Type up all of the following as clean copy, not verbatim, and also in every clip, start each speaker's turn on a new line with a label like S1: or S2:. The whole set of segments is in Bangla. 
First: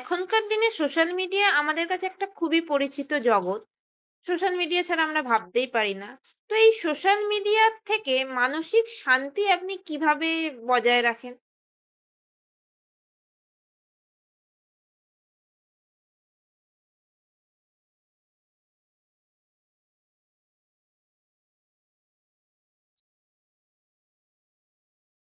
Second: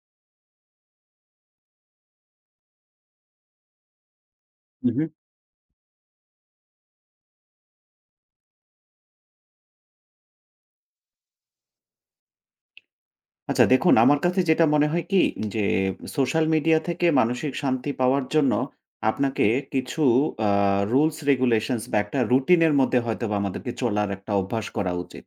S1: এখনকার দিনে সোশ্যাল মিডিয়া আমাদের কাছে একটা খুবই পরিচিত জগৎ। সোশ্যাল মিডিয়া
S2: হুম,
S1: ছাড়া
S2: হুম।
S1: আমরা ভাবতেই পারি না। তো এই সোশ্যাল মিডিয়া থেকে মানসিক শান্তি আপনি কিভাবে বজায় রাখেন?
S2: আচ্ছা দেখুন আমার কাছে যেটা মনে হয় কি যে সোশ্যাল মিডিয়া থেকে মানসিক শান্তি পাওয়ার জন্য আপনাকে কিছু আ রুলস রেগুলেশনস বা একটা রুটিনের মধ্যে হয়তোবা আমাদেরকে চলার একটা অভ্যাস করা উচিত।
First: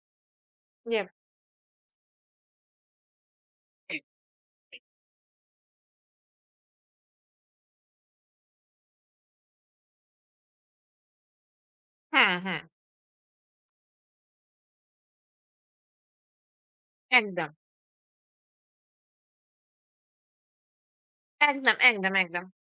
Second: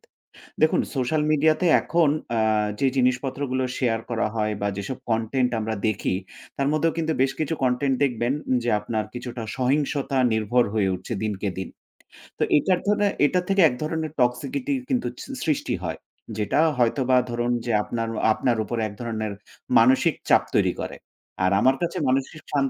S2: দেখুন
S1: জি।
S2: সোশ্যাল মিডিয়াতে এখন আ যে জিনিসপত্রগুলো শেয়ার করা হয় বা যেসব কনটেন্ট আমরা দেখি তার মধ্যেও কিন্তু বেশ কিছু কনটেন্ট দেখবেন যে আপনার কিছুটা সহিংসতা নির্ভর হয়ে উঠছে দিনকে দিন।
S1: হ্যাঁ,
S2: তো
S1: হ্যাঁ।
S2: এটার ধরে এটা থেকে এক ধরনের toxicity কিন্তু সৃষ্টি হয়। যেটা হয়তোবা
S1: একদম।
S2: ধরুন যে আপনার আপনার উপরে এক ধরনের মানসিক চাপ তৈরি করে। আর
S1: একদম,
S2: আমার কাছে
S1: একদম,
S2: মানসিক
S1: একদম,
S2: শান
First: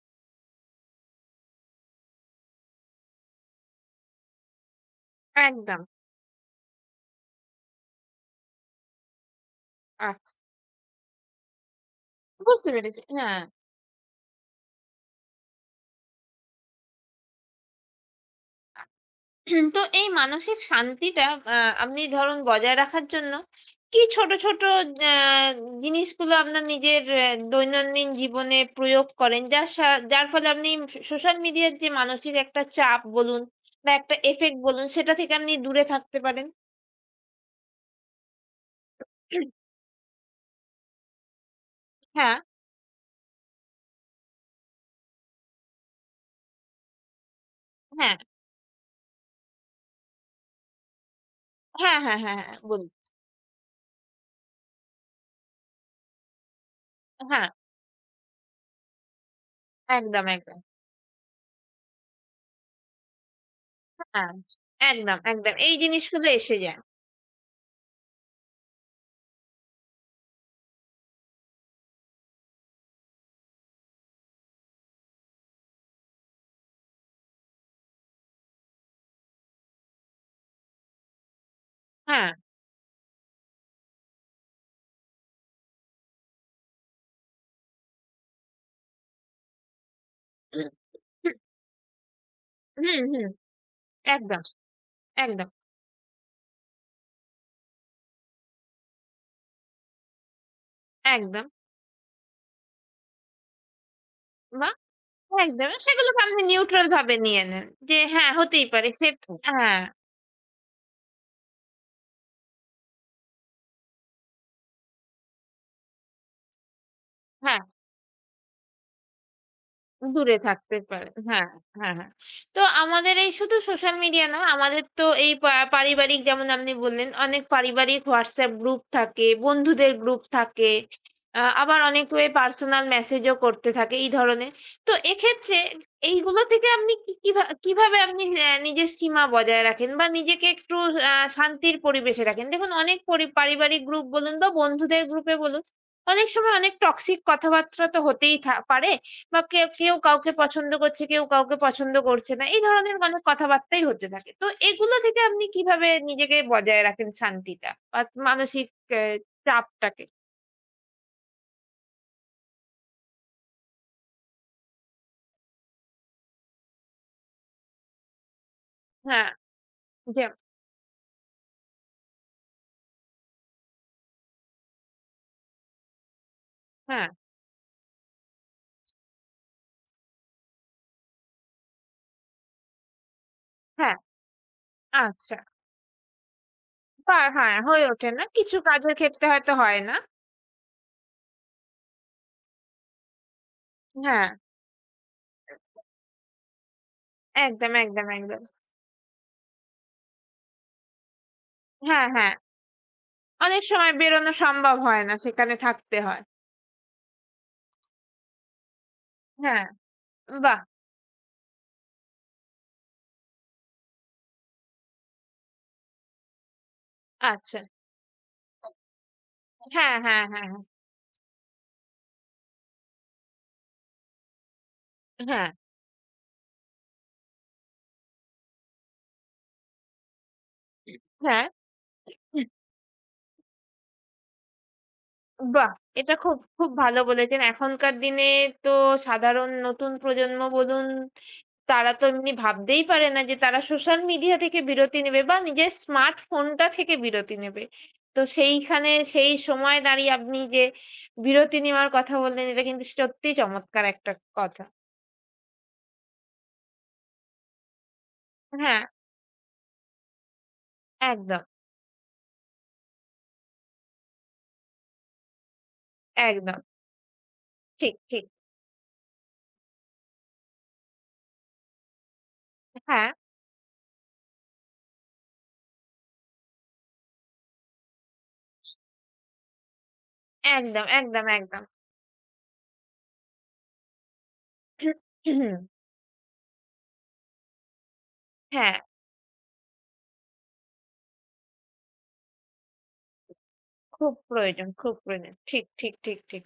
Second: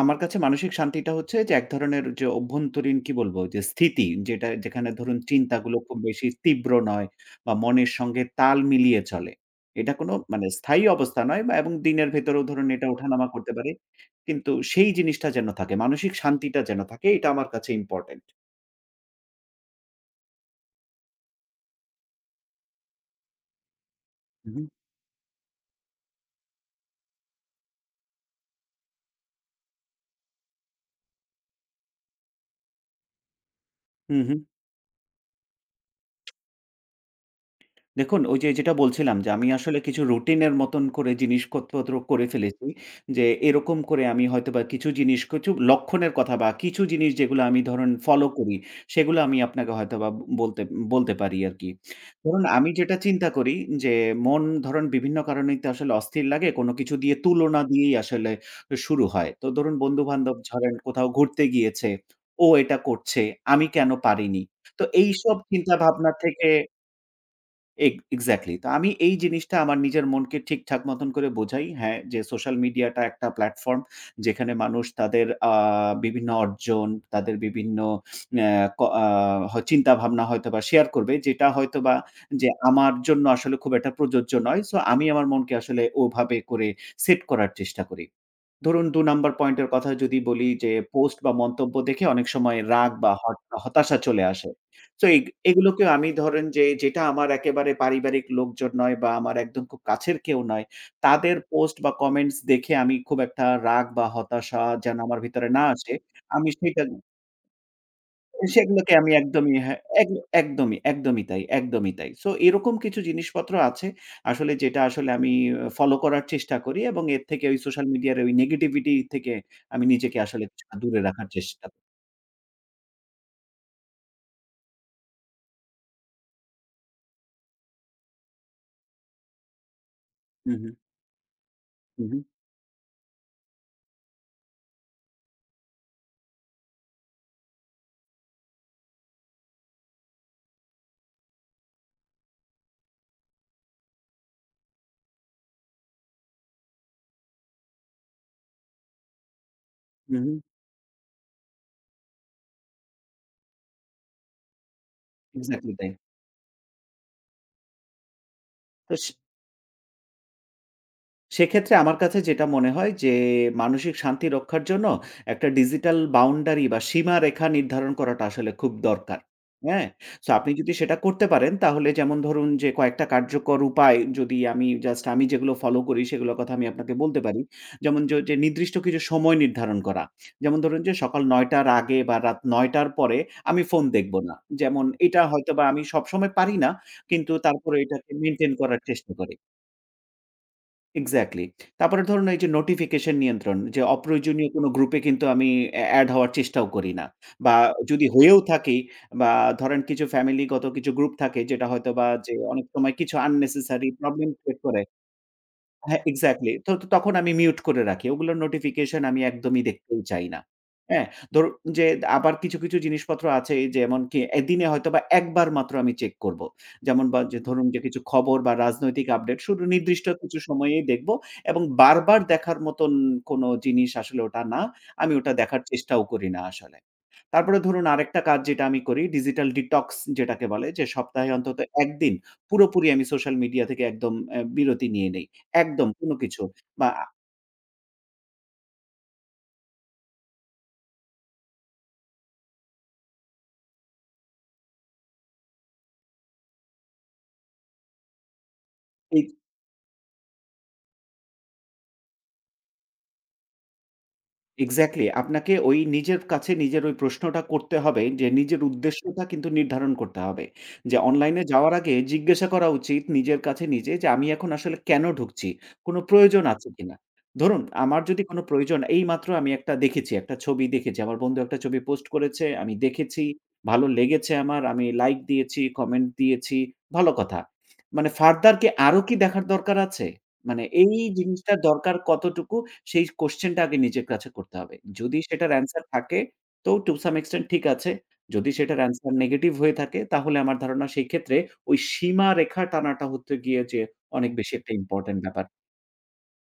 S2: আমার কাছে মানসিক শান্তিটা হচ্ছে যে এক ধরনের যে অভ্যন্তরীণ কি বলবো যে স্থিতি যেটা যেখানে ধরুন চিন্তাগুলো
S1: একদম।
S2: খুব বেশি তীব্র নয় বা মনের সঙ্গে তাল মিলিয়ে চলে। এটা কোনো
S1: আচ্ছা
S2: মানে স্থায়ী অবস্থা নয় বা এবং দিনের ভেতরেও ধরুন
S1: বুঝতে
S2: এটা
S1: পেরেছি।
S2: ওঠানামা
S1: হ্যাঁ।
S2: করতে পারে। কিন্তু সেই জিনিসটা যেন থাকে, মানসিক শান্তিটা যেন থাকে, এটা আমার কাছে ইম্পোর্টেন্ট।
S1: হুম, তো এই মানসিক শান্তিটা আ আপনি ধরুন বজায় রাখার জন্য কি ছোট,
S2: হু,
S1: ছোট
S2: হু।
S1: আ জিনিসগুলো আপনার নিজের দৈনন্দিন জীবনে প্রয়োগ করেন? যার ফলে আপনি সোশ্যাল মিডিয়ার যে মানসিক একটা চাপ বলুন বা একটা
S2: হু, হু।
S1: ইফেক্ট বলুন সেটা থেকে আপনি দূরে থাকতে পারেন।
S2: দেখুন, ওই যে যেটা বলছিলাম যে আমি আসলে কিছু রুটিনের মতন করে জিনিসকতপত্র করে
S1: হ্যাঁ,
S2: ফেলেছি। যে এরকম করে আমি হয়তোবা কিছু জিনিস, কিছু লক্ষণের কথা বা কিছু জিনিস যেগুলো আমি ধরুন
S1: হ্যাঁ,
S2: ফলো করি, সেগুলো আমি আপনাকে হয়তোবা বলতে বলতে পারি আরকি।
S1: হ্যাঁ, হ্যাঁ, হ্যাঁ,
S2: ধরুন
S1: হ্যাঁ,
S2: আমি
S1: বলুন।
S2: যেটা চিন্তা করি যে মন ধরুন বিভিন্ন কারণেই তো আসলে অস্থির লাগে। কোনো কিছু দিয়ে
S1: হ্যাঁ,
S2: তুলনা দিয়েই আসলে শুরু হয়। তো ধরুন
S1: একদম,
S2: বন্ধু-বান্ধব
S1: একদম।
S2: ধরেন কোথাও ঘুরতে গিয়েছে, ও এটা করছে, আমি কেন
S1: হ্যাঁ,
S2: পারিনি? তো
S1: একদম,
S2: এইসব
S1: একদম। এই
S2: চিন্তাভাবনা
S1: জিনিসগুলো
S2: থেকে।
S1: এসে যায়।
S2: এক্সাক্টলি। তো আমি এই জিনিসটা আমার নিজের মনকে ঠিকঠাক মতন করে বোঝাই। হ্যাঁ, যে সোশ্যাল মিডিয়াটা একটা প্ল্যাটফর্ম যেখানে মানুষ তাদের বিভিন্ন অর্জন, তাদের বিভিন্ন অ্যা ক আ হ চিন্তাভাবনা হয়তোবা শেয়ার করবে। যেটা হয়তোবা
S1: হ্যাঁ।
S2: যে আমার জন্য আসলে খুব একটা প্রযোজ্য নয়। সো আমি আমার মনকে আসলে ওভাবে করে সেট করার চেষ্টা করি। ধরুন ২ নাম্বার পয়েন্টের কথা যদি বলি,
S1: হুম,
S2: যে পোস্ট বা মন্তব্য দেখে অনেক সময় রাগ
S1: হুম,
S2: বা
S1: হুম,
S2: হতাশা চলে
S1: একদম,
S2: আসে। সো
S1: একদম,
S2: এগুলোকেও আমি ধরেন যে যেটা আমার একেবারে পারিবারিক লোকজন নয় বা আমার একদম খুব কাছের কেউ নয়, তাদের
S1: একদম।
S2: পোস্ট বা কমেন্টস দেখে আমি খুব একটা রাগ বা হতাশা
S1: বা
S2: যেন আমার ভিতরে না
S1: একদমই
S2: আসে,
S1: সেগুলোকে আপনি
S2: আমি সেটা
S1: নিউট্রাল ভাবে নিয়ে নেন। যে হ্যাঁ, হতেই পারে
S2: সেগুলোকে
S1: সে
S2: আমি
S1: হুম।
S2: একদমই
S1: হ্যাঁ,
S2: হ্যাঁ, এক একদমই, একদমই তাই, একদমই তাই। সো এরকম কিছু জিনিসপত্র আছে আসলে যেটা আসলে আমি ফলো করার চেষ্টা করি এবং এর থেকে ওই
S1: হ্যাঁ।
S2: সোশ্যাল মিডিয়ার ওই নেগেটিভিটি থেকে আমি নিজেকে
S1: দূরে
S2: আসলে কিছুটা
S1: থাকতে
S2: দূরে
S1: পারে।
S2: রাখার
S1: হ্যাঁ,
S2: চেষ্টা করি।
S1: হ্যাঁ, হ্যাঁ। তো আমাদের এই শুধু সোশ্যাল মিডিয়া না, আমাদের তো এই পারিবারিক যেমন আপনি বললেন, অনেক পারিবারিক WhatsApp গ্রুপ থাকে, বন্ধুদের গ্রুপ
S2: হু, হু,
S1: থাকে। আবার
S2: হু,
S1: অনেক
S2: হু,
S1: ওয়ে পার্সোনাল মেসেজও করতে থাকে এই ধরনের। তো এক্ষেত্রে এইগুলো থেকে আপনি কি কিভা কিভাবে আপনি নিজের সীমা বজায় রাখেন বা নিজেকে একটু শান্তির পরিবেশে রাখেন? দেখুন অনেক পারিবারিক গ্রুপ বলুন বা বন্ধুদের গ্রুপে বলুন, অনেক সময় অনেক টক্সিক কথাবার্তা তো হতেই পারে। বা কেউ
S2: হু, হু,
S1: কাউকে পছন্দ করছে, কেউ কাউকে পছন্দ করছে না। এই ধরনের অনেক কথাবার্তাই হতে থাকে। তো এগুলো থেকে আপনি
S2: এক্সাক্টলি
S1: কিভাবে
S2: তাই।
S1: নিজেকে বজায় রাখেন শান্তিটা বা মানসিক
S2: তো
S1: চাপটাকে?
S2: সেক্ষেত্রে আমার কাছে যেটা মনে হয় যে, মানসিক শান্তি রক্ষার জন্য একটা ডিজিটাল বাউন্ডারি বা সীমারেখা নির্ধারণ করাটা আসলে খুব দরকার।
S1: হ্যাঁ,
S2: হ্যাঁ?
S1: যে
S2: সো আপনি যদি সেটা করতে পারেন তাহলে, যেমন ধরুন যে, কয়েকটা কার্যকর উপায় যদি আমি জাস্ট আমি যেগুলো ফলো করি সেগুলোর কথা আমি আপনাকে
S1: হ্যাঁ,
S2: বলতে পারি। যেমন য যে নির্দিষ্ট কিছু সময় নির্ধারণ করা। যেমন ধরুন যে, সকাল ৯ টার আগে বা রাত ৯ টার পরে আমি ফোন
S1: হ্যাঁ,
S2: দেখব না। যেমন এটা
S1: আচ্ছা।
S2: হয়তোবা আমি সবসময় পারি না।
S1: বা
S2: কিন্তু
S1: হ্যাঁ,
S2: তারপরে
S1: হয়ে ওঠে
S2: এটাকে
S1: না।
S2: মেইনটেইন
S1: কিছু
S2: করার
S1: কাজের
S2: চেষ্টা
S1: ক্ষেত্রে
S2: করি।
S1: হয়তো হয় না।
S2: এক্সাক্টলি। তারপরে ধরুন এই যে নোটিফিকেশন নিয়ন্ত্রণ, যে
S1: হ্যাঁ,
S2: অপ্রয়োজনীয় কোনো গ্রুপে কিন্তু আমি এড হওয়ার চেষ্টাও করি না। বা
S1: একদম,
S2: যদি
S1: একদম,
S2: হয়েও
S1: একদম।
S2: থাকি বা ধরেন কিছু ফ্যামিলিগত কিছু গ্রুপ থাকে যেটা
S1: হ্যাঁ,
S2: হয়তোবা
S1: হ্যাঁ।
S2: যে অনেক সময় কিছু
S1: অনেক
S2: আননেসেসারি
S1: সময়
S2: প্রবলেম
S1: বেরোনো
S2: ক্রিয়েট
S1: সম্ভব
S2: করে।
S1: হয় না, সেখানে থাকতে
S2: হ্যাঁ,
S1: হয়।
S2: এক্সাক্টলি। তো তো তখন আমি মিউট করে রাখি। ওগুলোর নোটিফিকেশন আমি একদমই
S1: হ্যাঁ,
S2: দেখতেই চাই না।
S1: বাহ!
S2: হ্যাঁ? ধরুন যে আবার কিছু জিনিসপত্র আছে যেমন কি এ দিনে হয়তোবা একবার মাত্র আমি চেক করব। যেমন বা যে
S1: আচ্ছা।
S2: ধরুন যে কিছু খবর বা রাজনৈতিক আপডেট শুধু
S1: হ্যাঁ,
S2: নির্দিষ্ট
S1: হ্যাঁ,
S2: কিছু
S1: হ্যাঁ, হ্যাঁ,
S2: সময়েই দেখব এবং বারবার দেখার মতন কোনো জিনিস আসলে ওটা না। আমি ওটা
S1: হ্যাঁ,
S2: দেখার চেষ্টাও করি না আসলে। তারপরে ধরুন আরেকটা কাজ যেটা আমি করি, ডিজিটাল ডিটক্স যেটাকে বলে, যে সপ্তাহে
S1: হ্যাঁ।
S2: অন্তত ১ দিন পুরোপুরি আমি সোশ্যাল মিডিয়া থেকে একদম বিরতি নিয়ে নেই।
S1: বাহ!
S2: একদম কোন
S1: এটা খুব,
S2: কিছু
S1: খুব
S2: বা।
S1: ভালো বলেছেন। এখনকার দিনে তো সাধারণ নতুন প্রজন্ম বলুন, তারা তো এমনি ভাবতেই পারে না যে তারা সোশ্যাল মিডিয়া থেকে বিরতি নেবে বা নিজের স্মার্টফোনটা থেকে বিরতি নেবে। তো সেইখানে সেই সময় দাঁড়িয়ে আপনি যে বিরতি নেওয়ার কথা বললেন, এটা কিন্তু সত্যিই চমৎকার একটা কথা।
S2: এক্সাক্টলি। আপনাকে ওই নিজের কাছে নিজের ওই প্রশ্নটা করতে হবে যে নিজের
S1: হ্যাঁ,
S2: উদ্দেশ্যটা কিন্তু নির্ধারণ করতে হবে। যে
S1: একদম,
S2: অনলাইনে যাওয়ার আগে জিজ্ঞাসা করা উচিত নিজের কাছে নিজে, যে আমি এখন আসলে কেন ঢুকছি? কোন প্রয়োজন
S1: একদম।
S2: আছে কিনা? ধরুন
S1: ঠিক,
S2: আমার
S1: ঠিক।
S2: যদি কোন প্রয়োজন এইমাত্র আমি একটা দেখেছি, একটা ছবি দেখেছি। আমার বন্ধু একটা ছবি পোস্ট করেছে, আমি
S1: হ্যাঁ,
S2: দেখেছি, ভালো লেগেছে আমার, আমি লাইক দিয়েছি, কমেন্ট দিয়েছি, ভালো কথা। মানে ফার্দার কি আরো কি দেখার দরকার আছে? মানে
S1: একদম,
S2: এই
S1: একদম,
S2: জিনিসটার
S1: একদম।
S2: দরকার কতটুকু, সেই কোয়েশ্চেনটা আগে নিজের কাছে করতে হবে। যদি সেটার অ্যান্সার থাকে তো to some extent ঠিক আছে। যদি
S1: হ্যাঁ।
S2: সেটার অ্যান্সার নেগেটিভ হয়ে থাকে তাহলে আমার ধারণা সেই ক্ষেত্রে ওই সীমারেখা টানাটা হতে গিয়ে যে
S1: খুব
S2: অনেক বেশি
S1: প্রয়োজন,
S2: একটা
S1: খুব
S2: ইম্পোর্টেন্ট
S1: প্রয়োজন।
S2: ব্যাপার।
S1: ঠিক, ঠিক, ঠিক, ঠিক।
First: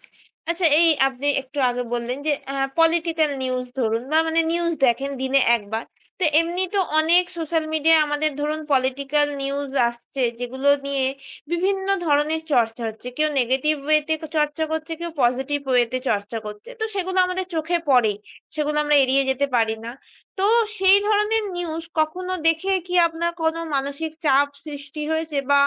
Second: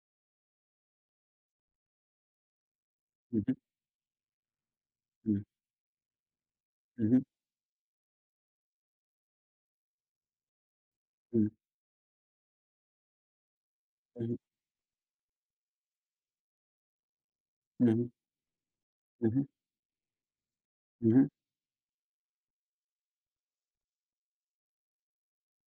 S1: আচ্ছা এই আপনি একটু আগে বললেন যে পলিটিক্যাল
S2: হু, হু,
S1: নিউজ ধরুন বা মানে নিউজ দেখেন
S2: হুম,
S1: দিনে ১ বার। তো এমনি তো
S2: হু, হু,
S1: অনেক সোশ্যাল মিডিয়ায় আমাদের ধরুন পলিটিক্যাল নিউজ আসছে যেগুলো নিয়ে
S2: হুম,
S1: বিভিন্ন ধরনের চর্চা হচ্ছে। কেউ নেগেটিভ ওয়েতে
S2: হু,
S1: চর্চা করছে, কেউ পজিটিভ ওয়েতে চর্চা করছে। তো সেগুলো আমাদের চোখে
S2: হু,
S1: পড়েই। সেগুলো আমরা এড়িয়ে
S2: হু, হু,
S1: যেতে পারি না। তো সেই
S2: হু, হু।
S1: ধরনের নিউজ কখনো দেখে কি আপনার কোনো মানসিক চাপ সৃষ্টি হয়েছে বা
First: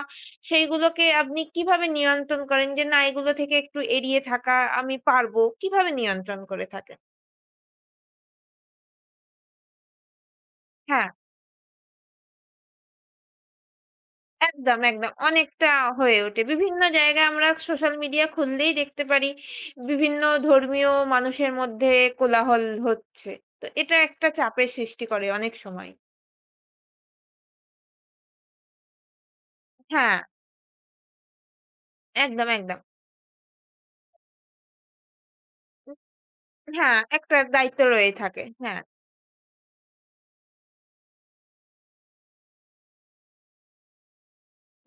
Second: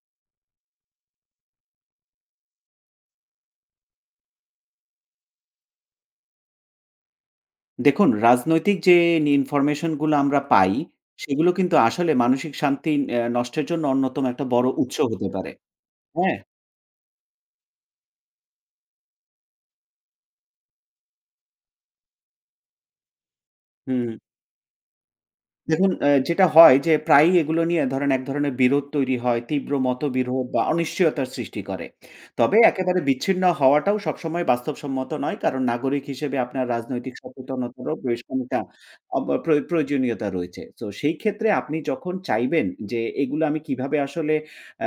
S1: সেইগুলোকে আপনি কিভাবে নিয়ন্ত্রণ করেন যে, না এগুলো থেকে একটু এড়িয়ে থাকা আমি পারবো? কিভাবে নিয়ন্ত্রণ করে থাকেন?
S2: দেখুন রাজনৈতিক যে ইনফরমেশন গুলো আমরা পাই
S1: হ্যাঁ,
S2: সেগুলো কিন্তু আসলে মানসিক শান্তি নষ্টের জন্য অন্যতম একটা বড়
S1: একদম,
S2: উৎস
S1: একদম।
S2: হতে পারে।
S1: অনেকটা হয়ে
S2: হ্যাঁ?
S1: ওঠে। বিভিন্ন জায়গায় আমরা সোশ্যাল মিডিয়া খুললেই দেখতে পারি বিভিন্ন ধর্মীয় মানুষের মধ্যে কোলাহল হচ্ছে। তো এটা
S2: হুম।
S1: একটা চাপের সৃষ্টি করে অনেক সময়।
S2: দেখুন, যেটা হয় যে প্রায়ই এগুলো নিয়ে ধরেন এক ধরনের বিরোধ তৈরি হয়। তীব্র
S1: হ্যাঁ,
S2: মতবিরোধ বা অনিশ্চয়তার সৃষ্টি করে।
S1: একদম,
S2: তবে
S1: একদম।
S2: একেবারে বিচ্ছিন্ন হওয়াটাও সবসময় বাস্তবসম্মত নয়। কারণ নাগরিক
S1: উম
S2: হিসেবে আপনার
S1: হ্যাঁ,
S2: রাজনৈতিক
S1: একটা দায়িত্ব
S2: সচেতনতারও
S1: রয়ে
S2: বেশ
S1: থাকে।
S2: খানিকটা
S1: হ্যাঁ।
S2: অব প্রয় প্রয়োজনীয়তা রয়েছে। তো সেই ক্ষেত্রে আপনি যখন চাইবেন যে এগুলো আমি কিভাবে আসলে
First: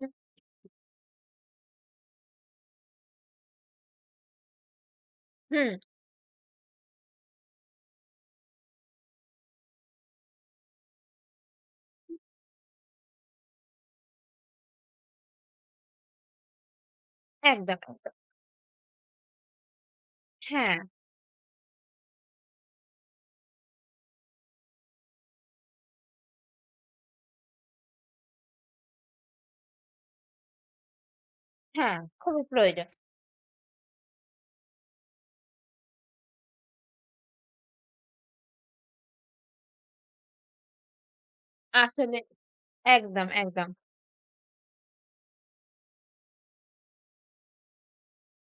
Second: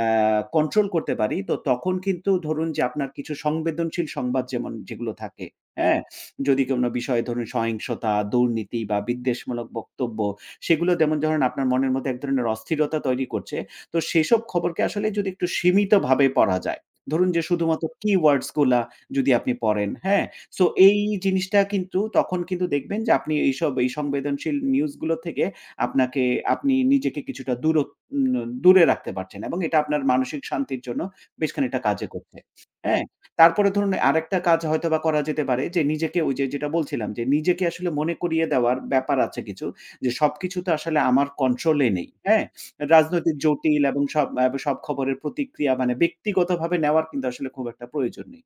S2: আ কন্ট্রোল করতে পারি, তো তখন কিন্তু ধরুন যে আপনার কিছু সংবেদনশীল সংবাদ যেমন যেগুলো থাকে,
S1: হুম,
S2: হ্যাঁ? যদি কোনো বিষয়ে ধরুন সহিংসতা, দুর্নীতি বা বিদ্বেষমূলক বক্তব্য, সেগুলো যেমন ধরেন আপনার মনের মধ্যে এক ধরনের অস্থিরতা তৈরি করছে। তো সেসব খবরকে আসলে যদি একটু সীমিতভাবে পড়া যায়। ধরুন যে
S1: একদম,
S2: শুধুমাত্র
S1: একদম।
S2: keywords গুলা যদি আপনি পড়েন, হ্যাঁ? সো
S1: হ্যাঁ,
S2: এই জিনিসটা কিন্তু তখন কিন্তু দেখবেন যে আপনি এইসব এই সংবেদনশীল নিউজগুলো থেকে আপনাকে আপনি নিজেকে কিছুটা দূরত উম দূরে রাখতে পারছেন এবং এটা আপনার মানসিক শান্তির জন্য বেশ খানিকটা
S1: হ্যাঁ,
S2: কাজে করছে।
S1: খুবই প্রয়োজন।
S2: হ্যাঁ? তারপরে ধরুন আরেকটা কাজ হয়তোবা করা যেতে পারে, যে নিজেকে ওই যে যেটা বলছিলাম যে নিজেকে আসলে মনে করিয়ে দেওয়ার ব্যাপার আছে কিছু। যে সবকিছু তো আসলে আমার কন্ট্রোলে নেই,
S1: আসলে
S2: হ্যাঁ?
S1: একদম,
S2: রাজনৈতিক
S1: একদম।
S2: জটিল এবং সব সব খবরের প্রতিক্রিয়া মানে ব্যক্তিগতভাবে নেওয়ার কিন্তু আসলে খুব একটা প্রয়োজন নেই।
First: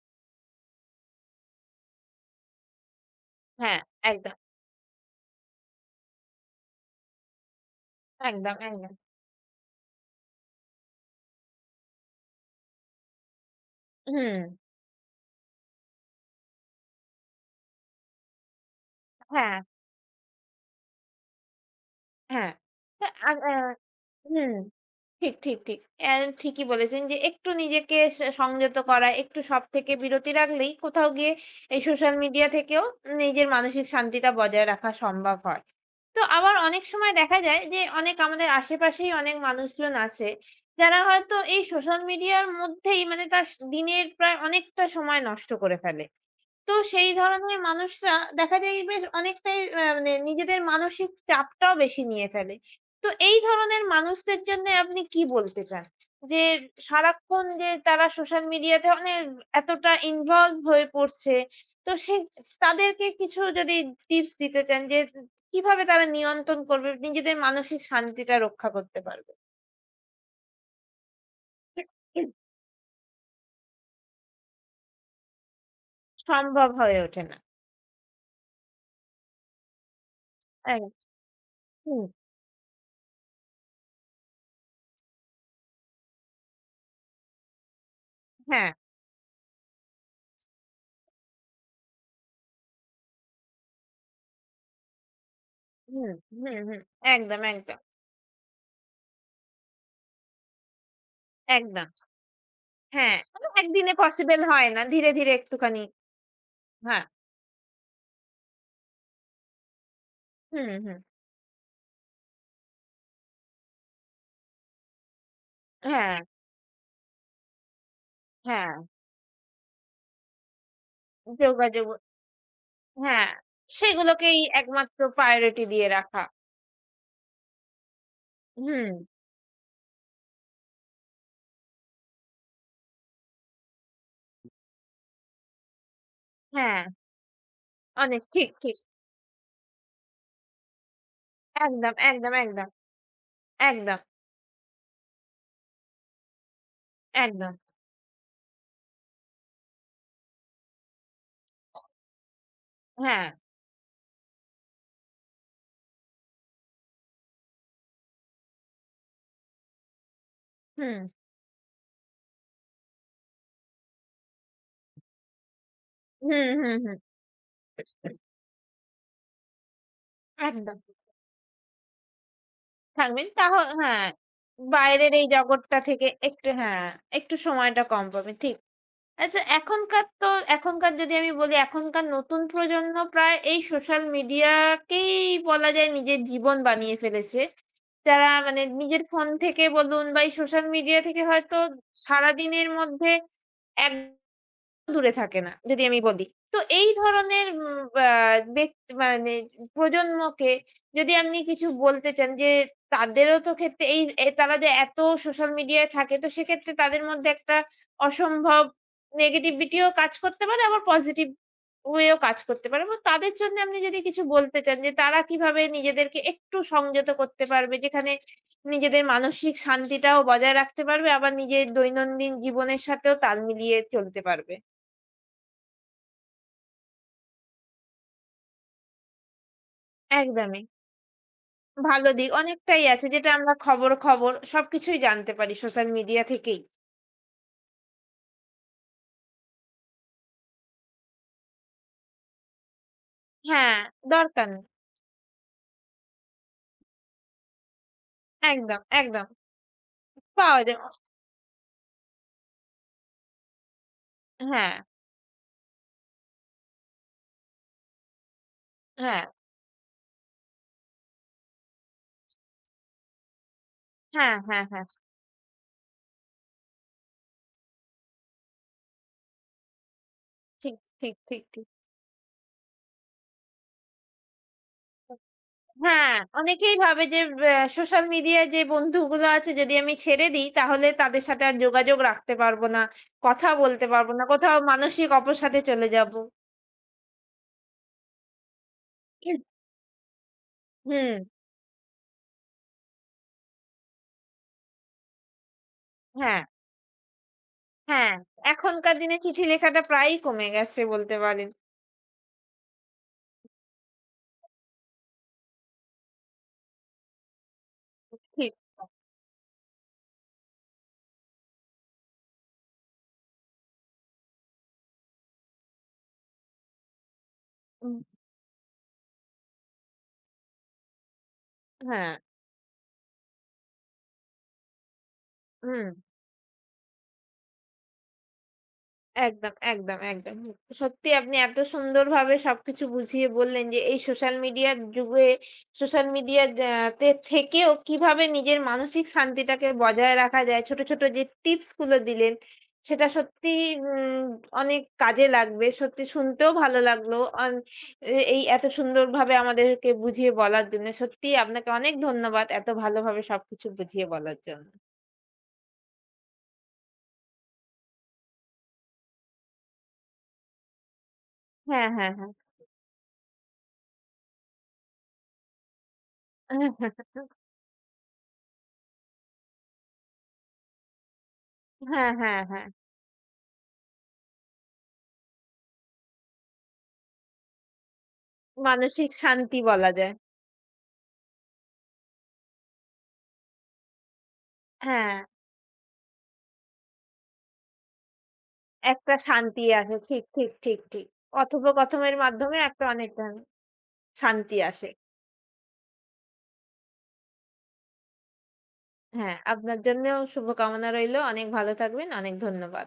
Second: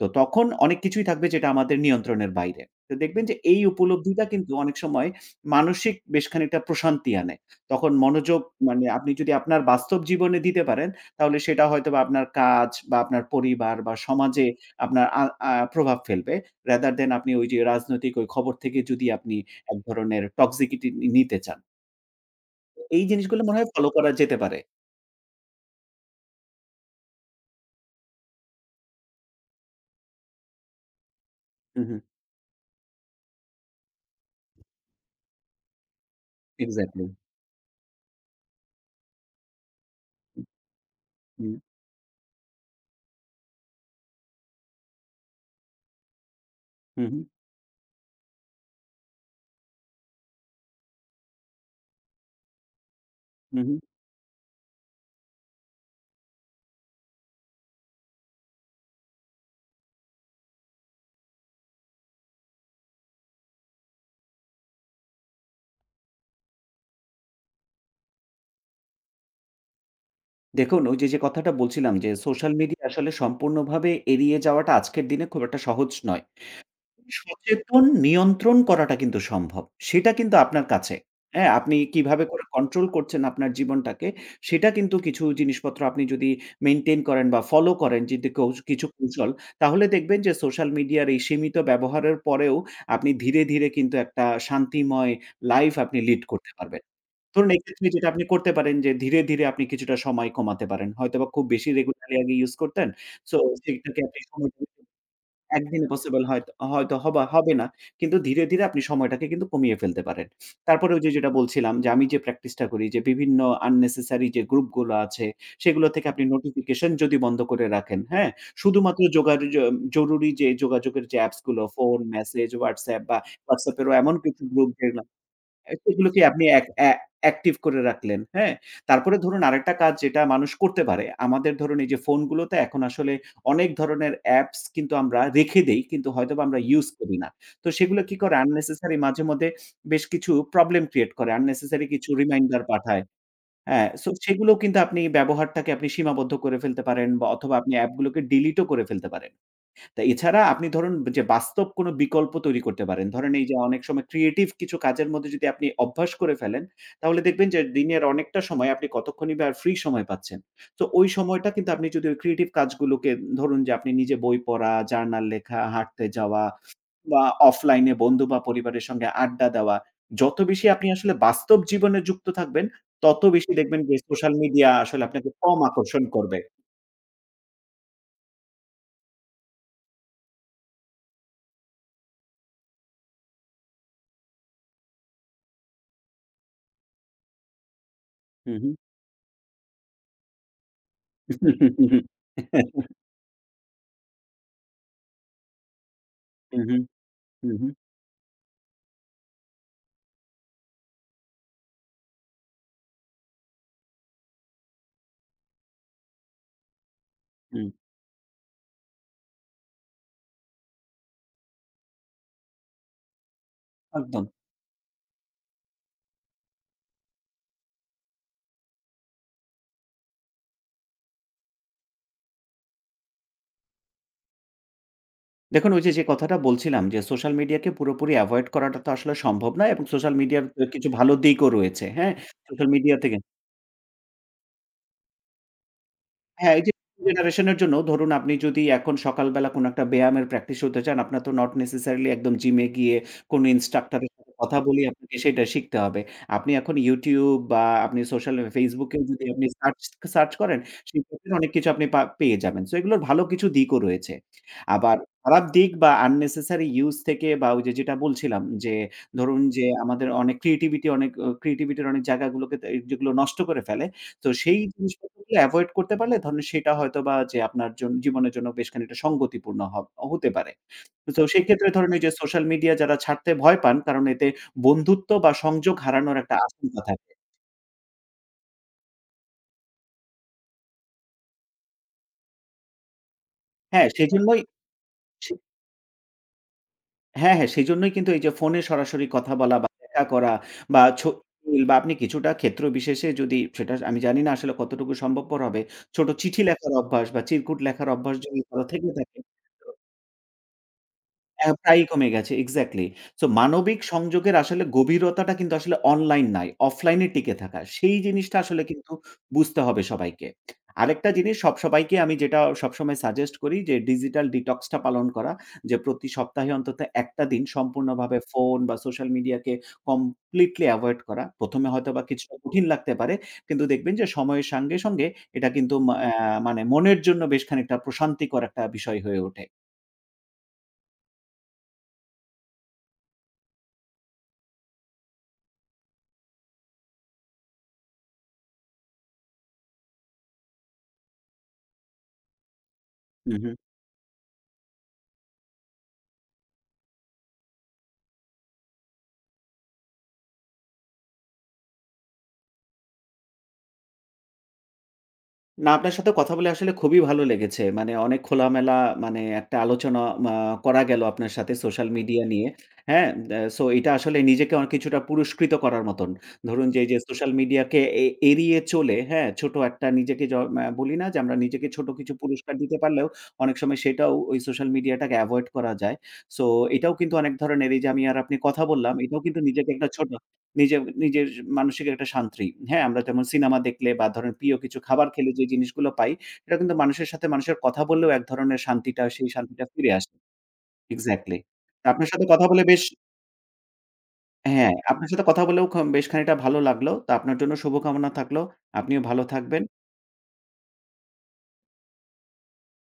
S2: তো তখন অনেক কিছুই থাকবে যেটা আমাদের নিয়ন্ত্রণের বাইরে। তো দেখবেন যে এই
S1: হ্যাঁ,
S2: উপলব্ধিটা
S1: একদম।
S2: কিন্তু অনেক সময় মানসিক বেশ খানিকটা প্রশান্তি আনে। তখন মনোযোগ
S1: একদম,
S2: মানে
S1: একদম।
S2: আপনি যদি আপনার বাস্তব জীবনে দিতে পারেন, তাহলে সেটা হয়তোবা আপনার কাজ বা আপনার পরিবার বা
S1: হুম,
S2: সমাজে আপনার আ আ প্রভাব ফেলবে। rather than আপনি ওই যে রাজনৈতিক ওই খবর থেকে যদি আপনি
S1: হ্যাঁ,
S2: এক ধরনের টক্সিকিটি নিতে চান।
S1: হ্যাঁ।
S2: এই
S1: তা আর
S2: জিনিসগুলো মনে হয় ফলো করা যেতে
S1: হুম,
S2: পারে।
S1: ঠিক, ঠিক, ঠিক। ঠিকই বলেছেন যে একটু নিজেকে সংযত করা, একটু সব থেকে বিরতি রাখলেই কোথাও গিয়ে
S2: হু,
S1: এই
S2: হু।
S1: সোশ্যাল মিডিয়া থেকেও নিজের মানসিক শান্তিটা বজায় রাখা সম্ভব হয়। তো আবার অনেক
S2: এক্সাক্টলি।
S1: সময় দেখা যায় যে অনেক আমাদের আশেপাশেই অনেক মানুষজন আছে,
S2: হু,
S1: যারা হয়তো
S2: হু,
S1: এই সোশ্যাল মিডিয়ার মধ্যেই মানে তার দিনের প্রায় অনেকটা সময় নষ্ট করে ফেলে। তো
S2: হু,
S1: সেই ধরনের মানুষরা দেখা যায় বেশ অনেকটাই মানে নিজেদের মানসিক চাপটাও বেশি নিয়ে ফেলে। তো এই
S2: হু, হু।
S1: ধরনের মানুষদের জন্যে আপনি কি বলতে চান? যে সারাক্ষণ যে তারা সোশ্যাল মিডিয়াতে মানে এতটা ইনভলভ হয়ে পড়ছে। তো তাদেরকে কিছু যদি টিপস দিতে চান যে কিভাবে তারা নিয়ন্ত্রণ করবে নিজেদের মানসিক শান্তিটা রক্ষা করতে পারবে?
S2: দেখুন ওই যে, যে কথাটা বলছিলাম যে সোশ্যাল মিডিয়া আসলে সম্পূর্ণভাবে এড়িয়ে যাওয়াটা আজকের দিনে খুব একটা সহজ নয়।
S1: সম্ভব হয়ে ওঠে না।
S2: সচেতন নিয়ন্ত্রণ করাটা কিন্তু সম্ভব। সেটা কিন্তু আপনার
S1: এক
S2: কাছে। হ্যাঁ? আপনি
S1: হুম,
S2: কিভাবে করে কন্ট্রোল করছেন আপনার জীবনটাকে, সেটা কিন্তু কিছু জিনিসপত্র আপনি যদি মেইনটেইন করেন বা ফলো করেন যদি
S1: হ্যাঁ,
S2: কিছু কৌশল, তাহলে দেখবেন যে সোশ্যাল মিডিয়ার এই সীমিত ব্যবহারের পরেও আপনি ধীরে, ধীরে কিন্তু একটা শান্তিময় লাইফ আপনি
S1: হুম,
S2: লিড
S1: হুম,
S2: করতে
S1: হুম।
S2: পারবেন।
S1: একদম,
S2: ধরুন
S1: একদম,
S2: এক্ষেত্রে যেটা আপনি করতে পারেন যে ধীরে, ধীরে আপনি কিছুটা সময় কমাতে পারেন। হয়তোবা খুব বেশি
S1: একদম।
S2: রেগুলারলি আগে ইউজ করতেন।
S1: হ্যাঁ,
S2: সো
S1: মানে একদিনে
S2: সেটাকে আপনি
S1: পসিবল
S2: সময়
S1: হয় না। ধীরে, ধীরে একটুখানি
S2: একদিনে পসিবল হয়তো হয়তো
S1: হ্যাঁ।
S2: হবা হবে না। কিন্তু ধীরে, ধীরে আপনি সময়টাকে কিন্তু কমিয়ে ফেলতে পারেন।
S1: হুম,
S2: তারপরে
S1: হুম।
S2: ওই যে যেটা বলছিলাম যে আমি যে প্র্যাকটিসটা করি যে বিভিন্ন unnecessary যে গ্রুপগুলো আছে সেগুলো থেকে
S1: হ্যাঁ,
S2: আপনি নোটিফিকেশন যদি বন্ধ করে রাখেন, হ্যাঁ?
S1: হ্যাঁ।
S2: শুধুমাত্র যোগা য জরুরি যে যোগাযোগের যে অ্যাপসগুলো
S1: যোগাযোগ
S2: ফোন, মেসেজ, WhatsApp বা
S1: হ্যাঁ,
S2: WhatsApp এরও এমন
S1: সেগুলোকেই
S2: কিছু গ্রুপ
S1: একমাত্র
S2: যেগুলো
S1: প্রায়োরিটি দিয়ে
S2: সেগুলোকে
S1: রাখা।
S2: আপনি অ্যাক্টিভ করে রাখলেন, হ্যাঁ?
S1: হুম,
S2: তারপরে ধরুন আরেকটা কাজ যেটা মানুষ করতে পারে। আমাদের ধরুন এই যে ফোনগুলোতে এখন আসলে অনেক ধরনের অ্যাপস কিন্তু আমরা রেখে দেই কিন্তু হয়তোবা আমরা
S1: হ্যাঁ,
S2: ইউজ করি না। তো সেগুলো কি
S1: অনেক
S2: করে
S1: ঠিক, ঠিক।
S2: unnecessary মাঝেমধ্যে বেশ কিছু প্রবলেম ক্রিয়েট করে। unnecessary
S1: একদম,
S2: কিছু
S1: একদম,
S2: রিমাইন্ডার
S1: একদম,
S2: পাঠায়। হ্যাঁ,
S1: একদম,
S2: সো সেগুলোও কিন্তু আপনি ব্যবহারটাকে আপনি সীমাবদ্ধ করে ফেলতে পারেন বা
S1: একদম।
S2: অথবা আপনি অ্যাপগুলোকে ডিলিটও করে ফেলতে পারেন। তা এছাড়া আপনি ধরুন যে বাস্তব কোনো বিকল্প তৈরি করতে পারেন।
S1: হ্যাঁ,
S2: ধরেন এই যে অনেক সময় ক্রিয়েটিভ কিছু কাজের মধ্যে যদি আপনি অভ্যাস করে ফেলেন, তাহলে দেখবেন যে দিনের অনেকটা সময় আপনি কতক্ষণই বা ফ্রি সময় পাচ্ছেন। তো
S1: হুম,
S2: ওই সময়টা কিন্তু আপনি যদি ওই ক্রিয়েটিভ কাজগুলোকে ধরুন যে আপনি নিজে বই পড়া, জার্নাল লেখা, হাঁটতে যাওয়া
S1: হুম, হুম, হুম।
S2: বা অফলাইনে বন্ধু বা পরিবারের সঙ্গে আড্ডা দেওয়া। যত বেশি
S1: একদম
S2: আপনি আসলে বাস্তব জীবনে যুক্ত থাকবেন, তত
S1: থাকবেন।
S2: বেশি দেখবেন যে
S1: হ্যাঁ,
S2: সোশ্যাল মিডিয়া আসলে
S1: বাইরের এই
S2: আপনাকে কম
S1: জগৎটা
S2: আকর্ষণ
S1: থেকে
S2: করবে।
S1: একটু হ্যাঁ, একটু সময়টা কম পাবেন। ঠিক আচ্ছা এখনকার যদি আমি বলি এখনকার নতুন প্রজন্ম প্রায় এই সোশ্যাল মিডিয়াকেই বলা যায় নিজের জীবন বানিয়ে ফেলেছে। যারা
S2: হু,
S1: মানে
S2: হু।
S1: নিজের ফোন থেকে বলুন বা এই সোশ্যাল মিডিয়া থেকে
S2: হু,
S1: হয়তো
S2: হু।
S1: সারাদিনের মধ্যে এক দূরে থাকে না, যদি আমি বলি। তো
S2: হু,
S1: এই ধরনের
S2: হু।
S1: উম বা বেক মানে প্রজন্মকে যদি আপনি কিছু বলতে চান যে তাদেরও তো ক্ষেত্রে এই এ তারা যে এত সোশ্যাল মিডিয়ায় থাকে তো সেক্ষেত্রে তাদের মধ্যে একটা
S2: হুম,
S1: অসম্ভব নেগেটিভিটি ও কাজ করতে পারে আবার পজিটিভ ওয়ে ও কাজ করতে পারে। এবং তাদের জন্য আপনি যদি কিছু
S2: একদম।
S1: বলতে চান যে তারা কিভাবে নিজেদেরকে একটু সংযত করতে পারবে যেখানে নিজেদের মানসিক শান্তিটাও বজায় রাখতে পারবে আবার নিজের দৈনন্দিন জীবনের সাথেও তাল মিলিয়ে চলতে পারবে?
S2: দেখুন ওই যে, যে কথাটা বলছিলাম যে, সোশ্যাল মিডিয়াকে পুরোপুরি এভয়েড করাটা তো আসলে সম্ভব নয় এবং সোশ্যাল মিডিয়ার
S1: একদমই।
S2: কিছু ভালো দিকও রয়েছে।
S1: ভালো
S2: হ্যাঁ?
S1: দিক
S2: সোশ্যাল
S1: অনেকটাই
S2: মিডিয়া
S1: আছে
S2: থেকে
S1: যেটা আমরা খবর, খবর সবকিছুই জানতে পারি সোশ্যাল মিডিয়া
S2: হ্যাঁ,
S1: থেকেই।
S2: এই যে জেনারেশন এর জন্য ধরুন আপনি যদি এখন সকালবেলা কোনো একটা ব্যায়ামের প্র্যাকটিস হতে চান, আপনার তো নট নেসেসারিলি একদম জিমে গিয়ে কোনো
S1: হ্যাঁ,
S2: ইন্সট্রাক্টর এর সাথে
S1: দরকার
S2: কথা
S1: নেই।
S2: বলে আপনাকে সেটা শিখতে হবে। আপনি এখন YouTube বা আপনি সোশ্যাল
S1: একদম,
S2: Facebook এও যদি
S1: একদম।
S2: আপনি সার্চ সার্চ করেন,
S1: পাওয়া যায়।
S2: সেক্ষেত্রে অনেক কিছু আপনি পেয়ে যাবেন। সো এগুলোর ভালো কিছু দিকও রয়েছে।
S1: হ্যাঁ,
S2: আবার খারাপ দিক বা unnecessary ইউস থেকে বা ওই যে যেটা বলছিলাম যে
S1: হ্যাঁ,
S2: ধরুন যে আমাদের অনেক ক্রিয়েটিভিটি অনেক ক্রিয়েটিভিটির অনেক জায়গাগুলোকে তে যেগুলো নষ্ট করে ফেলে, তো
S1: হ্যাঁ,
S2: সেই
S1: হ্যাঁ, হ্যাঁ।
S2: জিনিসপত্রগুলো এভয়েড করতে পারলে ধরেন সেটা হয়তোবা যে আপনার জীবনের জন্য বেশ খানিকটা সঙ্গতিপূর্ণ হতে পারে।
S1: ঠিক, ঠিক,
S2: তো
S1: ঠিক,
S2: সেই
S1: ঠিক।
S2: ক্ষেত্রে ধরেন ওই যে সোশ্যাল মিডিয়া যারা ছাড়তে ভয় পান কারণ এতে বন্ধুত্ব বা সংযোগ
S1: হ্যাঁ,
S2: হারানোর একটা
S1: অনেকেই
S2: আশঙ্কা
S1: ভাবে
S2: থাকে।
S1: যে সোশ্যাল মিডিয়ায় যে বন্ধুগুলো আছে যদি আমি ছেড়ে দিই তাহলে তাদের সাথে আর যোগাযোগ রাখতে পারবো না, কথা বলতে
S2: হ্যাঁ,
S1: পারবো না,
S2: সেজন্যই
S1: কোথাও মানসিক
S2: সে
S1: অবসাদে চলে যাবো।
S2: হ্যাঁ, সেজন্যই কিন্তু এই যে ফোনে সরাসরি কথা বলা বা দেখা করা বা
S1: হুম,
S2: ইমেইল, বা আপনি কিছুটা ক্ষেত্র বিশেষে যদি সেটা আমি জানি না আসলে কতটুকু সম্ভবপর হবে। ছোট চিঠি
S1: হ্যাঁ,
S2: লেখার অভ্যাস বা চিরকুট লেখার
S1: হ্যাঁ।
S2: অভ্যাস যদি কারো থেকে
S1: এখনকার দিনে
S2: থাকে।
S1: চিঠি লেখাটা প্রায়ই কমে গেছে বলতে পারেন।
S2: প্রায়ই কমে গেছে এক্সাক্টলি। সো মানবিক সংযোগের আসলে গভীরতাটা কিন্তু আসলে অনলাইন নাই, অফলাইনে টিকে থাকা। সেই জিনিসটা
S1: ঠিক।
S2: আসলে কিন্তু বুঝতে হবে সবাইকে। আরেকটা জিনিস সবাইকে আমি যেটা সবসময় সাজেস্ট করি, যে ডিজিটাল ডিটক্সটা পালন করা। যে প্রতি সপ্তাহে অন্তত একটা দিন
S1: উম
S2: সম্পূর্ণভাবে ফোন বা সোশ্যাল মিডিয়াকে কমপ্লিটলি এভয়েড করা। ১ম এ হয়তোবা
S1: হ্যাঁ,
S2: কিছুটা কঠিন লাগতে পারে। কিন্তু দেখবেন যে সময়ের সঙ্গে, সঙ্গে এটা কিন্তু
S1: হুম।
S2: মা অ্যা মানে মনের জন্য বেশ খানিকটা প্রশান্তিকর একটা বিষয় হয়ে ওঠে।
S1: একদম, একদম, একদম। সত্যি আপনি এত সুন্দরভাবে সবকিছু বুঝিয়ে বললেন যে এই সোশ্যাল মিডিয়ার যুগে সোশ্যাল মিডিয়া আ তে থেকেও কিভাবে নিজের মানসিক শান্তিটাকে বজায় রাখা যায়। ছোট, ছোট যে টিপস গুলো দিলেন সেটা
S2: হু, হু।
S1: সত্যিই উম অনেক কাজে লাগবে। সত্যি শুনতেও ভালো লাগলো। অন এ এই এত সুন্দরভাবে আমাদেরকে বুঝিয়ে বলার জন্য। সত্যিই আপনাকে অনেক ধন্যবাদ এত ভালোভাবে সবকিছু বুঝিয়ে বলার জন্য।
S2: না, আপনার সাথে কথা বলে আসলে খুবই ভালো লেগেছে। মানে অনেক খোলামেলা মানে একটা আলোচনা মা করা গেল আপনার সাথে
S1: হ্যাঁ,
S2: সোশ্যাল
S1: হ্যাঁ,
S2: মিডিয়া
S1: হ্যাঁ।
S2: নিয়ে। হ্যাঁ? সো এটা আসলে নিজেকে কিছুটা পুরস্কৃত করার মতন। ধরুন যে, এই যে সোশ্যাল মিডিয়াকে এড়িয়ে চলে, হ্যাঁ? ছোট একটা নিজেকে য ম্যা বলি না যে আমরা নিজেকে ছোট
S1: হ্যাঁ,
S2: কিছু
S1: হ্যাঁ,
S2: পুরস্কার
S1: হ্যাঁ।
S2: দিতে পারলেও অনেক সময় সেটাও ওই সোশ্যাল মিডিয়াটাকে এভয়েড করা যায়। সো এটাও কিন্তু অনেক ধরনের এই যে আমি আর আপনি কথা বললাম,
S1: মানসিক
S2: এটাও কিন্তু
S1: শান্তি
S2: নিজেকে একটা
S1: বলা
S2: ছোট
S1: যায়।
S2: নিজের নিজের মানসিক একটা শান্তি। হ্যাঁ, আমরা যেমন সিনেমা দেখলে বা ধরেন প্রিয় কিছু খাবার
S1: হ্যাঁ,
S2: খেলে যে জিনিসগুলো পাই, সেটা কিন্তু মানুষের সাথে মানুষের কথা বললেও এক ধরনের
S1: একটা
S2: সেই
S1: শান্তি
S2: শান্তিটা ফিরে
S1: আসে।
S2: আসে।
S1: ঠিক, ঠিক, ঠিক, ঠিক।
S2: এক্সাক্টলি। তো আপনার
S1: কথোপকথনের
S2: সাথে কথা
S1: মাধ্যমে
S2: বলে বেশ
S1: একটা অনেক শান্তি
S2: হ্যাঁ,
S1: আসে।
S2: আপনার সাথে কথা বলেও বেশ খানিকটা ভালো লাগলো। তো আপনার জন্য শুভকামনা থাকলো। আপনিও ভালো
S1: হ্যাঁ,
S2: থাকবেন।
S1: আপনার জন্যেও শুভকামনা রইলো। অনেক ভালো থাকবেন। অনেক ধন্যবাদ।